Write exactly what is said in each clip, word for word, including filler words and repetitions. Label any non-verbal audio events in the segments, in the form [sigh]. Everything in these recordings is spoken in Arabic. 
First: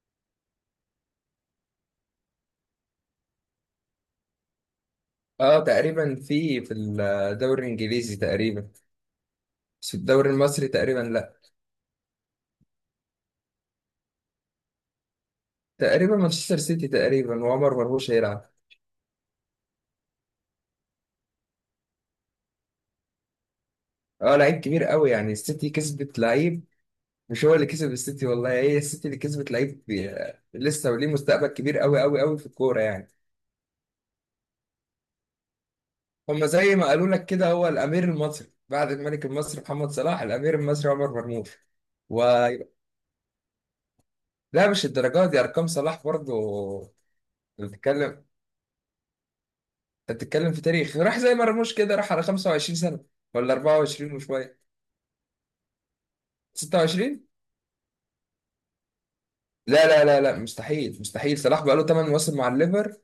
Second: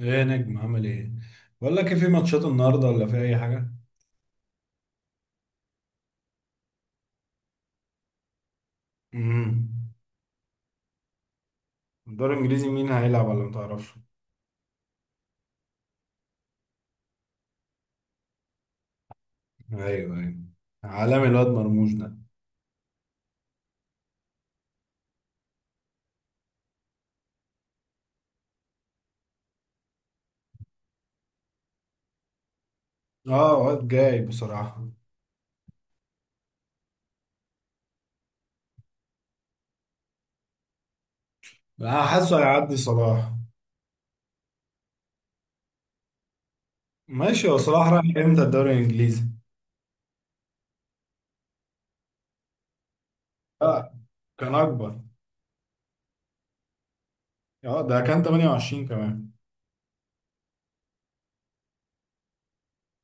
ايه يا نجم، عامل ايه؟ بقول لك ايه، في ماتشات النهارده ولا في اي حاجه؟ اه، تقريبا في في الدوري الانجليزي تقريبا. امم. بس في الدوري المصري تقريبا لا. الدوري الانجليزي مين هيلعب ولا ما تعرفش؟ تقريبا مانشستر سيتي تقريبا، وعمر مرموش هيلعب. ايوه، ايوه. عالمي الواد مرموش ده. اه، لعيب كبير قوي، يعني السيتي كسبت لعيب. مش هو اللي كسب السيتي والله، هي السيتي اللي كسبت لعيب بي- لسه وليه مستقبل كبير قوي قوي قوي في الكوره يعني. اه، واد جاي بصراحه. هما زي ما قالوا لك كده، هو الامير المصري بعد الملك المصري محمد صلاح، الامير المصري عمر مرموش. انا و حاسه هيعدي صلاح. لا، مش الدرجات دي ارقام صلاح برضه. ماشي، هو صلاح راح بنتكلم. امتى الدوري الانجليزي؟ انت بتتكلم في تاريخ، راح زي مرموش كده، راح على خمسة وعشرين سنة سنه ولا لا، أربعة وعشرين كان وشويه. اكبر. ستة وعشرين. اه، ده كان تمانية وعشرين كمان. لا لا لا لا، مستحيل مستحيل، صلاح بقى له 8 مواسم مع الليفر.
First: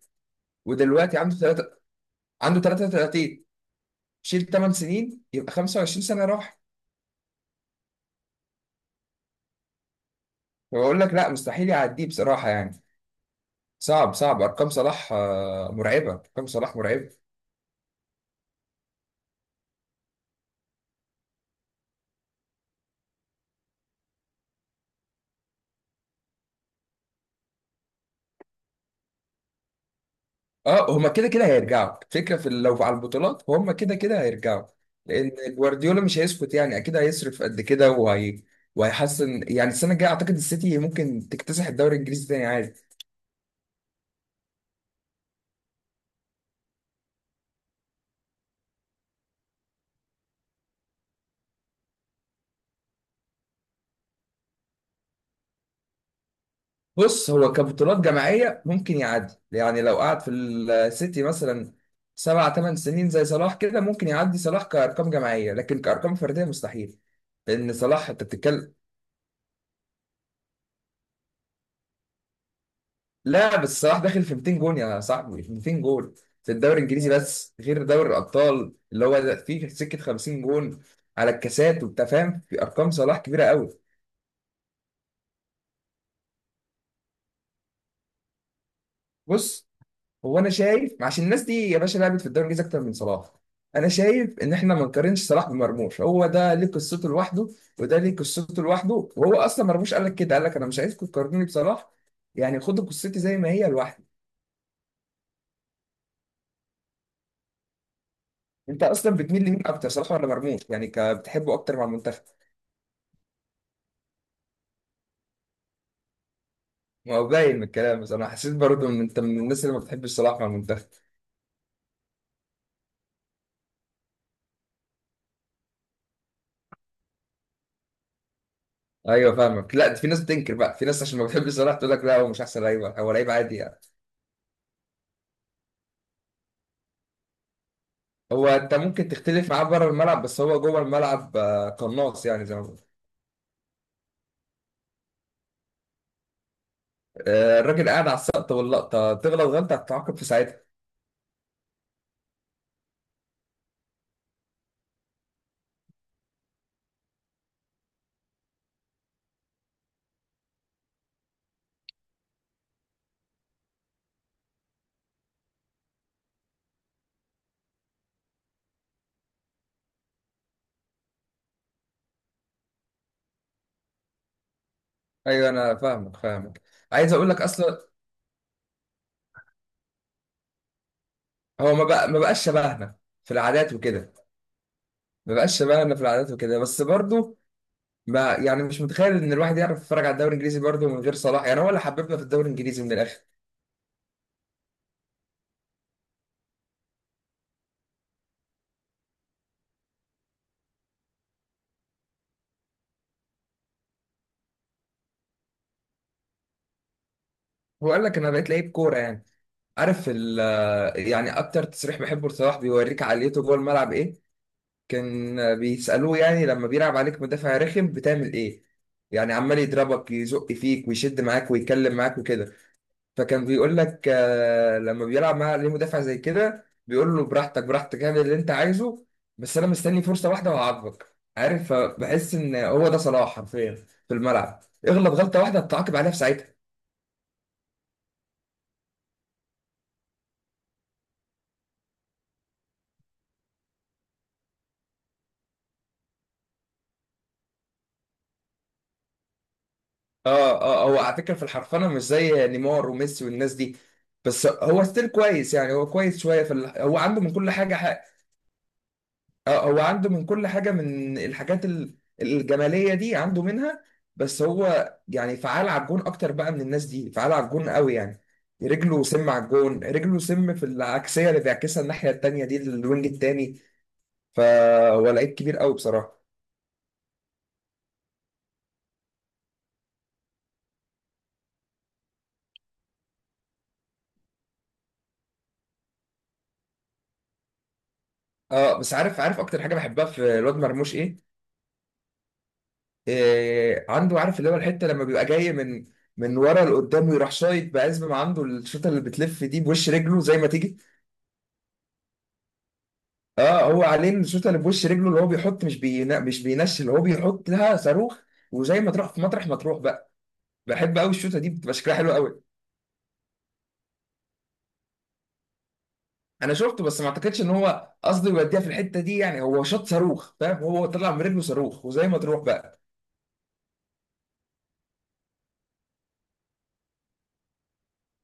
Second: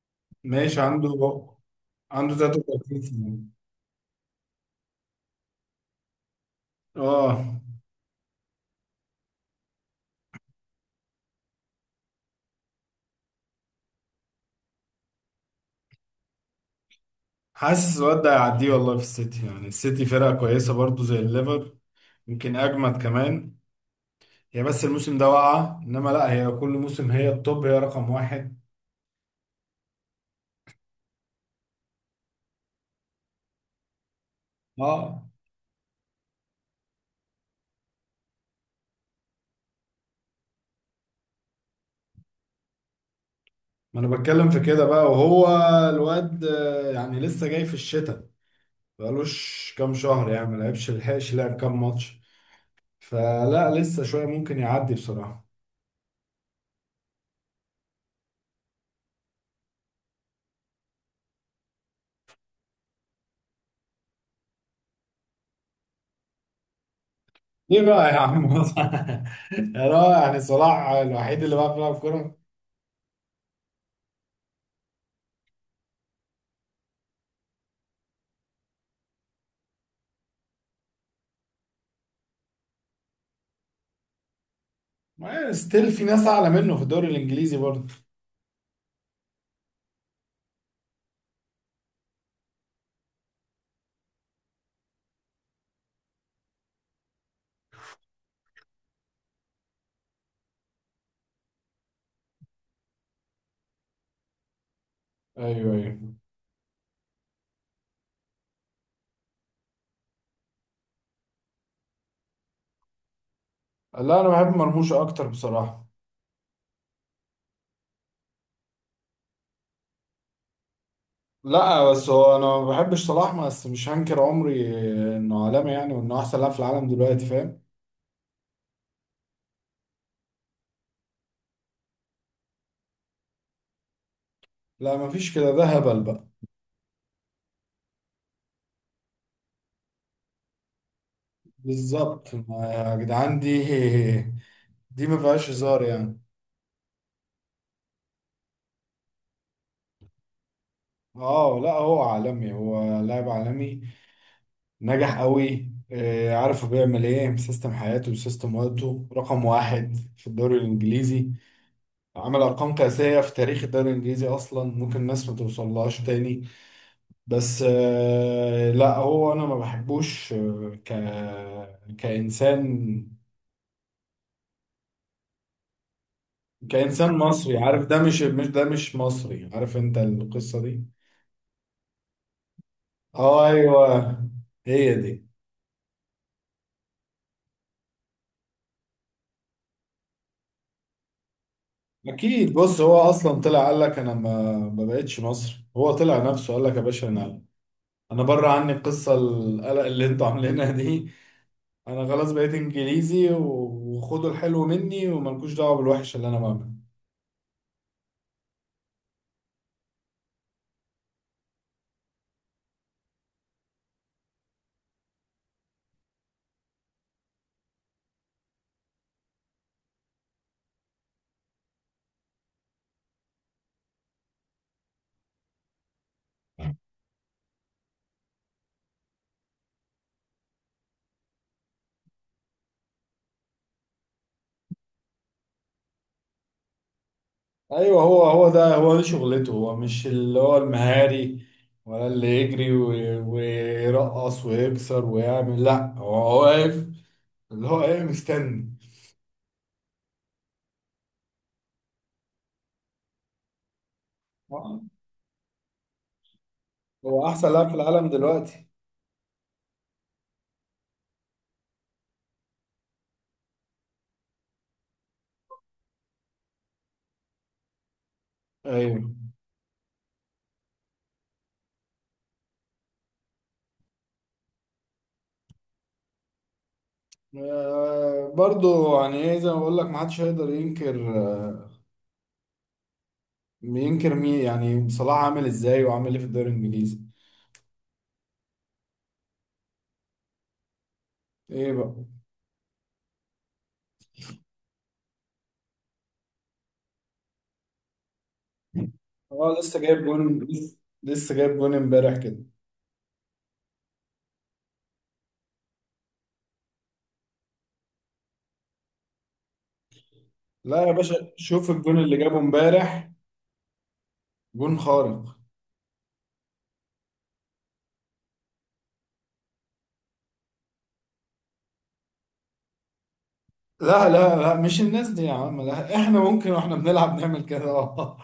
ماشي، عنده ودلوقتي عنده تلاتة. عنده عنده تلاتة وتلاتين سنه. تلاتة وتلاتين. شيل 8 سنين يبقى خمس وعشرين سنة سنه راح. اه، فبقول لك لا، مستحيل يعديه بصراحه يعني. صعب صعب، ارقام صلاح آه، مرعبه، ارقام صلاح مرعبه. حاسس الواد ده هيعديه والله، في السيتي، يعني السيتي فرقه كويسه برضه زي الليفر. يمكن اجمد كمان. هي بس الموسم ده واقعة، انما لا، هي كل موسم هي التوب، هي رقم واحد. اه، هما كده كده هيرجعوا. الفكره في لو على البطولات، هما كده كده هيرجعوا. اه، لان جوارديولا مش هيسكت، يعني اكيد هيصرف قد كده. وهي وهيحسن، يعني السنه الجايه اعتقد السيتي ممكن تكتسح الدوري الانجليزي تاني عادي. ما انا بتكلم في كده بقى. وهو الواد آه، يعني لسه جاي في الشتاء. بقالوش كام شهر يعني، ما لعبش، لحقش لعب كام ماتش. فلا، لسه شوية ممكن يعدي بصراحة. بص، هو كبطولات جماعيه ممكن يعدي، يعني لو قعد في السيتي مثلا سبع ثمان سنين زي صلاح كده، ممكن يعدي صلاح كارقام جماعيه، لكن كارقام فرديه مستحيل. لان ليه بقى صلاح، يا انت عم؟ بتتكلم، [laughs] يا رائع، يعني صلاح الوحيد اللي بقى بيلعب كورة؟ لا، بس صلاح داخل في 200 جون يا صاحبي، 200 جون في الدوري الانجليزي بس، غير دوري الابطال اللي هو ده فيه سكه 50 جون على الكاسات وبتاع، فاهم؟ في ارقام صلاح كبيره قوي. ما ستيل في ناس اعلى منه في الدوري الانجليزي برضه. بص، هو انا شايف، عشان الناس دي يا باشا لعبت في الدوري الانجليزي اكتر من صلاح. انا شايف ان احنا ما نقارنش صلاح بمرموش، هو ده ليه قصته لوحده، وده ليه قصته لوحده. وهو اصلا مرموش قال لك كده، قال لك انا مش عايزكم تقارنوني بصلاح، يعني خدوا قصتي زي ما هي لوحدي. ايوه، ايوه. انت اصلا بتميل لمين اكتر، صلاح ولا مرموش؟ يعني ك- بتحبه اكتر مع المنتخب؟ لا، انا بحب مرموش اكتر بصراحة. ما هو باين من الكلام، بس انا حسيت برضه ان انت من الناس اللي ما بتحبش صلاح مع المنتخب. لا بس هو انا ما بحبش صلاح، بس مش هنكر عمري انه عالمي يعني، وانه احسن لاعب في العالم دلوقتي، فاهم. ايوه، فاهمك. لا، ده في ناس بتنكر بقى، في ناس عشان ما بتحبش صلاح تقول لك لا هو مش احسن لعيب، هو لعيب عادي يعني. لا، ما فيش كده، ده هبل بقى. هو انت ممكن تختلف معاه بره الملعب، بس هو جوه الملعب آه، قناص، بالظبط. يعني زي ما ما- بقول. يا جدعان دي [laughs] دي ما فيهاش هزار يعني. آه، الراجل قاعد على السقطه واللقطه، تغلط غلطه هتتعاقب في ساعتها. اه لا، هو عالمي، هو لاعب عالمي. نجح قوي آه، عارف، هو بيعمل ايه، سيستم حياته وسيستم وقته رقم واحد في الدوري الانجليزي. عمل ارقام قياسيه في تاريخ الدوري الانجليزي اصلا، ممكن الناس ما توصلهاش تاني. بس آه، لا، هو انا ما بحبوش، آه، ك كانسان. ايوه انا فاهمك، فاهمك. عايز كانسان اقول لك مصري، عارف، اصلا، ده مش، مش ده مش مصري، عارف انت القصه دي. هو ما بقى ما بقاش شبهنا في اه، العادات ايوه، وكده، هي دي. ما بقاش شبهنا في العادات وكده، بس برضه ما، يعني مش متخيل ان الواحد يعرف يتفرج على الدوري الانجليزي برضه من غير صلاح، يعني هو اللي حببنا في الدوري اكيد، بص، الانجليزي من هو الاخر. اصلا طلع قال لك انا ما ما بقتش مصري. هو طلع نفسه قال لك يا باشا، انا انا بره عني القصه، القلق اللي انتوا عاملينها دي. انا خلاص بقيت انجليزي، و- وخدوا الحلو مني وملكوش دعوه بالوحش اللي انا بعمله. هو قال لك انا بقيت لعيب كوره يعني. عارف ال يعني اكتر تصريح بحبه لصلاح بيوريك عقليته جوه الملعب ايه، كان بيسالوه يعني لما بيلعب عليك مدافع رخم بتعمل ايه؟ يعني عمال يضربك، يزق فيك، ويشد معاك، ويتكلم معاك وكده. فكان بيقول لك آه، لما بيلعب معاه ليه مدافع زي كده، بيقول له براحتك براحتك، اعمل اللي انت عايزه، بس انا مستني فرصه واحده وهعاقبك. عارف، فبحس ان هو ده صلاح حرفيا في الملعب، اغلط غلطه واحده بتعاقب عليها في ساعتها. ايوه، هو هو ده. هو دي شغلته. هو مش اللي هو المهاري، ولا اللي يجري و- ويرقص ويكسر ويعمل. لا، هو واقف، اللي هو ايه، مستني. اه اه اه، هو على فكره في الحرفنه مش زي نيمار وميسي والناس دي، بس آه، هو ستيل كويس، يعني هو كويس. شويه في ال... هو عنده هو من كل احسن لاعب في حاجه. العالم دلوقتي. اه، هو عنده من كل حاجة، من الحاجات ال- الجمالية دي عنده منها، بس هو يعني فعال على الجون أكتر بقى من الناس دي، فعال على الجون قوي يعني. رجله ايوه. سم على الجون، رجله سم في العكسية اللي بيعكسها الناحية التانية دي للوينج التاني. فهو لعيب كبير قوي بصراحة. آه برضو، يعني ايه، زي ما بقول لك، ما حدش هيقدر ينكر. آه، ينكر مين؟ يعني صلاح عامل ازاي وعامل ايه في الدوري الانجليزي. اه، بس عارف عارف أكتر حاجة بحبها في الواد مرموش إيه؟ ايه بقى. إيه عنده؟ عارف اللي هو الحتة لما بيبقى جاي من من ورا لقدام، ويروح شايط بقى، ما عنده الشوطة اللي بتلف اه دي لسه بوش جايب رجله زي جون، ما لسه تيجي. لسه جايب جون امبارح كده. اه، هو عليه الشوطه اللي في وش رجله، اللي هو بيحط، مش بينا مش بينشل، هو بيحط لها صاروخ، وزي ما تروح في مطرح ما تروح بقى. لا يا بحب قوي باشا، الشوطه دي، شوف بتبقى شكلها الجون حلو اللي جابه قوي. امبارح، جون خارق. انا شفته، بس ما اعتقدش ان هو قصده يوديها في الحته دي، يعني هو شاط صاروخ، فاهم؟ هو طلع من رجله صاروخ، وزي ما تروح بقى. لا لا لا، مش الناس دي يا عم، لا. احنا ممكن واحنا بنلعب نعمل كده [laughs] اه.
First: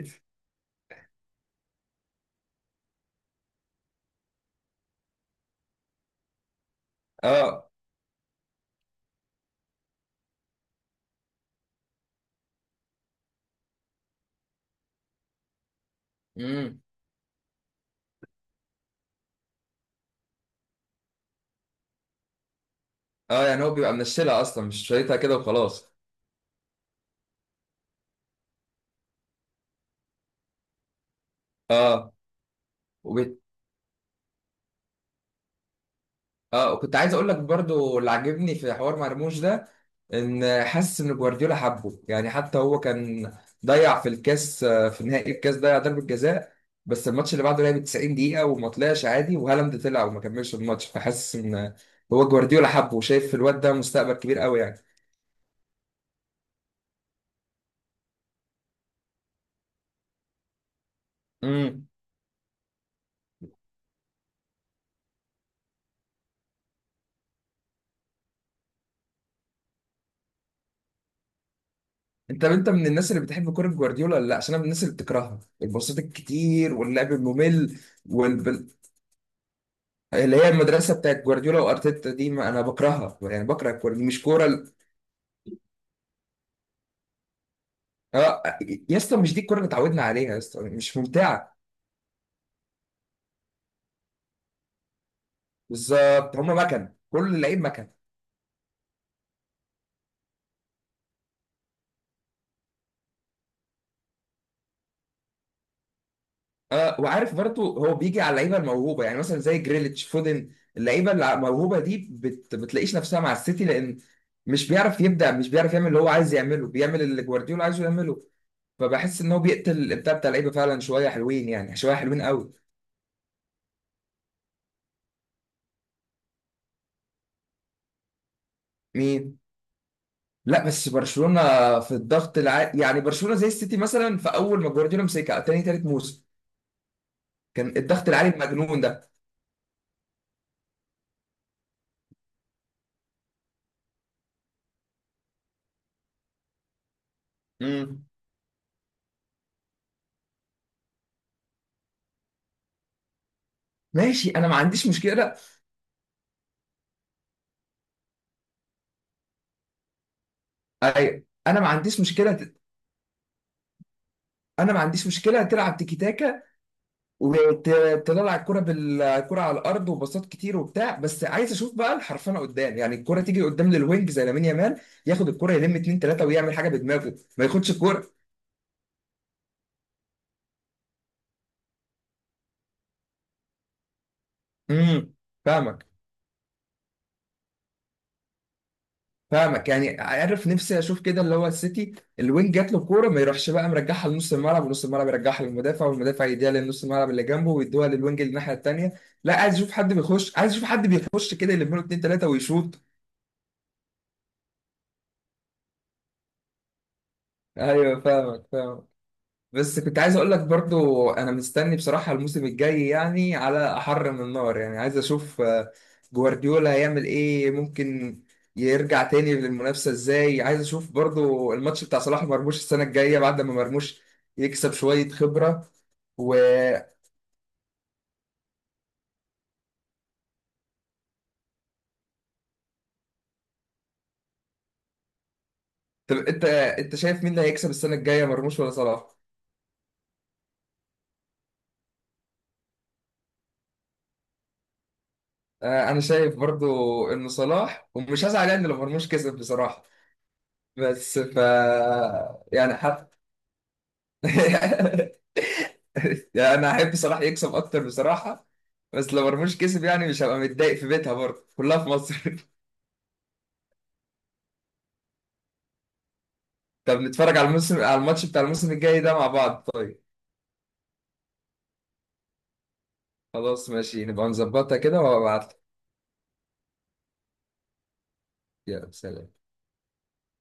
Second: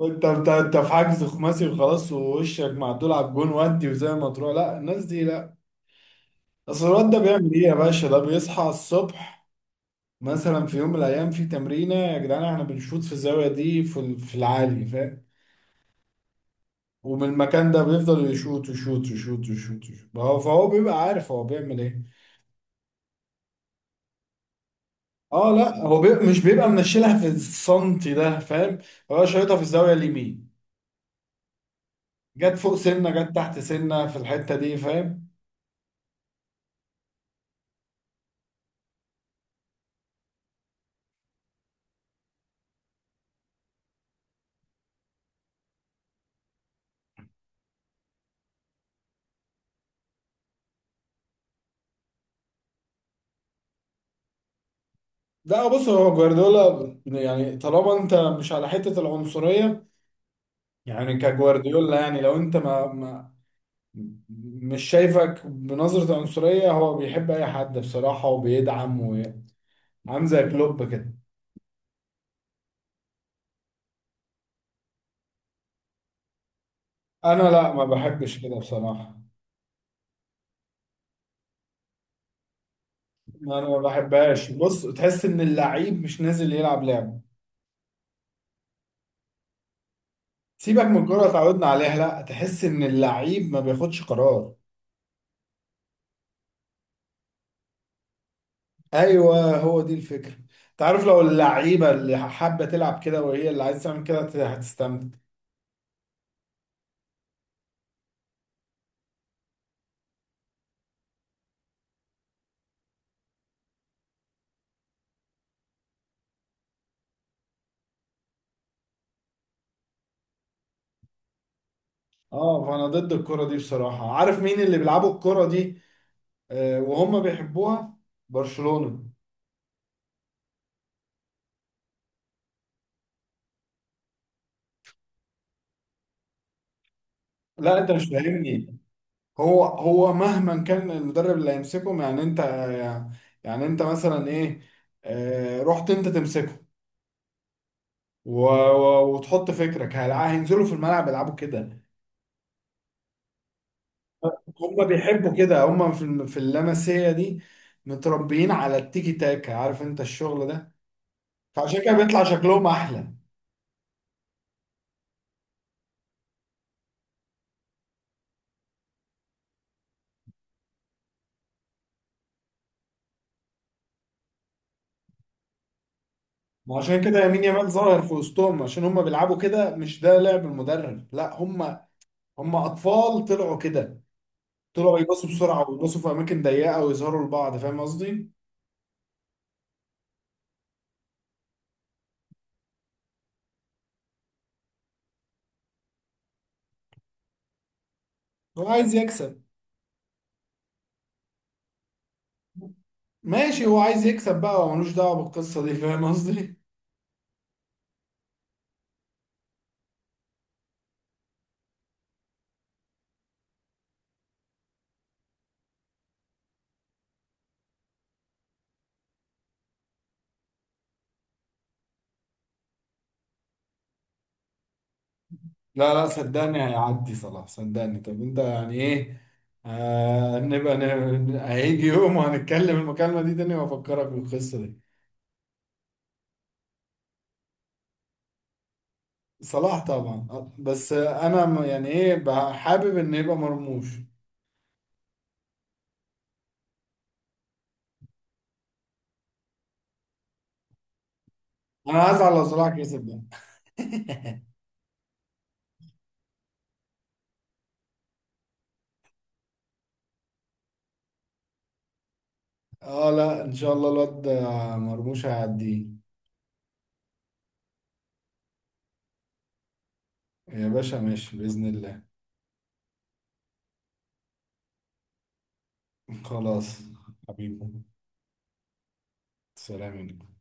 انت انت انت في حجز خماسي وخلاص، ووشك معدول على الجون ودي وزي ما تروح، لا الناس دي لا. اصل الواد ده بيعمل ايه اه. يا باشا، ده بيصحى الصبح مثلا في يوم من الايام في تمرينه، يا جدعان احنا بنشوط في الزاويه دي، في ال- في العالي، فاهم. امم. ومن المكان ده بيفضل يشوط يشوط يشوط يشوط يشوط. فهو فهو بيبقى عارف هو بيعمل ايه. اه، يعني هو بيبقى منشلها اصلا، مش شايطها كده اه لا، وخلاص. هو بي... مش بيبقى منشلها في السنتي ده، فاهم. هو شايطها في الزاويه اليمين. اه جت فوق سنه، جت تحت سنه، في الحته دي، فاهم. اه، كنت عايز اقول لك برضو، اللي عاجبني في حوار مرموش ده، ان حاسس ان جوارديولا حبه، يعني حتى هو كان ضيع في الكاس آه، في نهائي الكاس، ضيع ضربة جزاء، بس الماتش اللي بعده لعب 90 دقيقة وما طلعش عادي، وهالاند طلع وما كملش الماتش، فحاسس ان هو جوارديولا حبه، وشايف في الواد ده مستقبل كبير قوي يعني. لا بص، هو جوارديولا يعني، طالما انت مش على حته العنصريه، يعني امم. كجوارديولا يعني، لو انت ما, ما مش شايفك بنظره عنصريه، هو بيحب اي حد بصراحه وبيدعم وعامل زي كلوب كده. انت انت من الناس اللي بتحب كرة جوارديولا ولا لا؟ عشان انا من الناس اللي بتكرهها، الباصات الكتير واللعب انا لا، الممل، ما بحبش كده بصراحه. اللي هي المدرسه بتاعت جوارديولا وارتيتا دي. ما انا بكرهها يعني، انا بكره ما الكوره دي، مش كوره بحبهاش. ال- بص، تحس ان اللعيب مش نازل يلعب لعب. اه، يا اسطى مش دي الكوره اللي اتعودنا عليها يا اسطى، سيبك مش من الكوره ممتعه. اتعودنا عليها، لا، تحس ان اللعيب ما بياخدش قرار. بالظبط، هم مكن كل اللعيب مكن. ايوه، هو دي الفكره. انت عارف، لو اللعيبه اللي حابه تلعب كده، وهي اللي عايز تعمل كده، هت- هتستمتع. اه، وعارف برضه، هو بيجي على اللعيبه الموهوبه، يعني مثلا زي جريليتش، فودن، اللعيبه اللي الموهوبه دي بت... بتلاقيش نفسها مع السيتي، لان مش بيعرف يبدع، مش بيعرف يعمل اللي هو عايز يعمله، بيعمل اللي جوارديولا عايزه يعمله. فبحس ان هو بيقتل الابداع بتاع اللعيبه فعلا، شويه حلوين يعني، شويه حلوين قوي. اه، فانا ضد الكره دي بصراحه. عارف مين اللي بيلعبوا الكره دي آه، وهم بيحبوها؟ برشلونه. مين؟ لا، بس برشلونة في الضغط العالي، يعني برشلونة زي السيتي مثلا في أول ما جوارديولا مسكها، تاني تالت موسم كان لا انت مش الضغط العالي فاهمني. المجنون ده. هو هو مهما كان المدرب اللي هيمسكهم، يعني انت، يعني انت مثلا ايه، آه، رحت انت تمسكه امم. و- و- وتحط فكرك، هل- هينزلوا في الملعب يلعبوا كده؟ ماشي، أنا ما هم عنديش بيحبوا مشكلة. كده، هم في الم- في اللمسيه دي، متربيين على التيكي تاكا، عارف انت الشغل ده. أيوة، أنا ما فعشان كده عنديش بيطلع مشكلة ت- شكلهم احلى. أنا ما عنديش مشكلة تلعب تيكي تاكا، وتطلع الكرة بالكرة على الأرض، وباصات كتير وبتاع، بس عايز أشوف بقى الحرفنة قدام، يعني الكرة تيجي قدام للوينج زي لامين يامال، ياخد الكرة يلم اتنين تلاتة ويعمل حاجة وعشان بدماغه، كده يمين ما يامال ياخدش ظاهر الكرة. في وسطهم، عشان هم بيلعبوا كده، مش ده لعب المدرب، لا، هم هم اطفال طلعوا كده. طلعوا امم. يباصوا بسرعه، فاهمك، ويباصوا في اماكن ضيقه، ويظهروا لبعض، فاهم قصدي. فاهمك. يعني عارف نفسي اشوف كده، اللي هو السيتي، الوينج جات له الكوره، ما يروحش بقى مرجعها لنص الملعب، ونص الملعب يرجعها للمدافع، والمدافع يديها لنص الملعب اللي جنبه، ويدوها للوينج اللي الناحيه هو التانيه. عايز لا، يكسب. عايز اشوف حد بيخش، عايز اشوف حد بيخش كده، يلم له اتنين تلاته ويشوط. ماشي، هو عايز يكسب بقى، هو ملوش دعوه بالقصه دي، فاهم قصدي. ايوه، فاهمك، فاهمك. بس كنت عايز اقول لك برضو، انا مستني بصراحة الموسم الجاي، يعني على احر من النار، يعني عايز اشوف آه، جوارديولا هيعمل ايه؟ ممكن يرجع تاني للمنافسة ازاي؟ عايز اشوف برضو الماتش بتاع صلاح مرموش السنة الجاية بعد ما مرموش يكسب شوية خبرة. لا لا، و صدقني هيعدي صلاح، صدقني. طب انت يعني ايه، آه، نبقى ن- هيجي يوم وهنتكلم المكالمة دي تاني وافكرك بالقصة دي. طب انت انت شايف مين اللي هيكسب السنة الجاية، مرموش ولا صلاح؟ صلاح طبعا. آه، بس انا م- يعني ايه بقى، حابب ان يبقى مرموش. آه، انا شايف برضو انه صلاح، ومش هزعل يعني لو مرموش كسب بصراحة، بس ف انا هزعل لو يعني صلاح كسب ده. [laughs] يعني انا احب صلاح يكسب اكتر بصراحه، بس لو مرموش كسب يعني مش هبقى متضايق، في بيتها برضه، كلها في مصر. [laughs] اه لا، ان شاء الله الواد آه، مرموش هيعديه. طب نتفرج على الموسم، على الماتش بتاع الموسم الجاي ده مع بعض طيب. يا باشا ماشي، بإذن الله. خلاص، ماشي، نبقى نظبطها كده وهبعت لك. [laughs] خلاص. حبيبي. يلا سلام. سلام عليكم.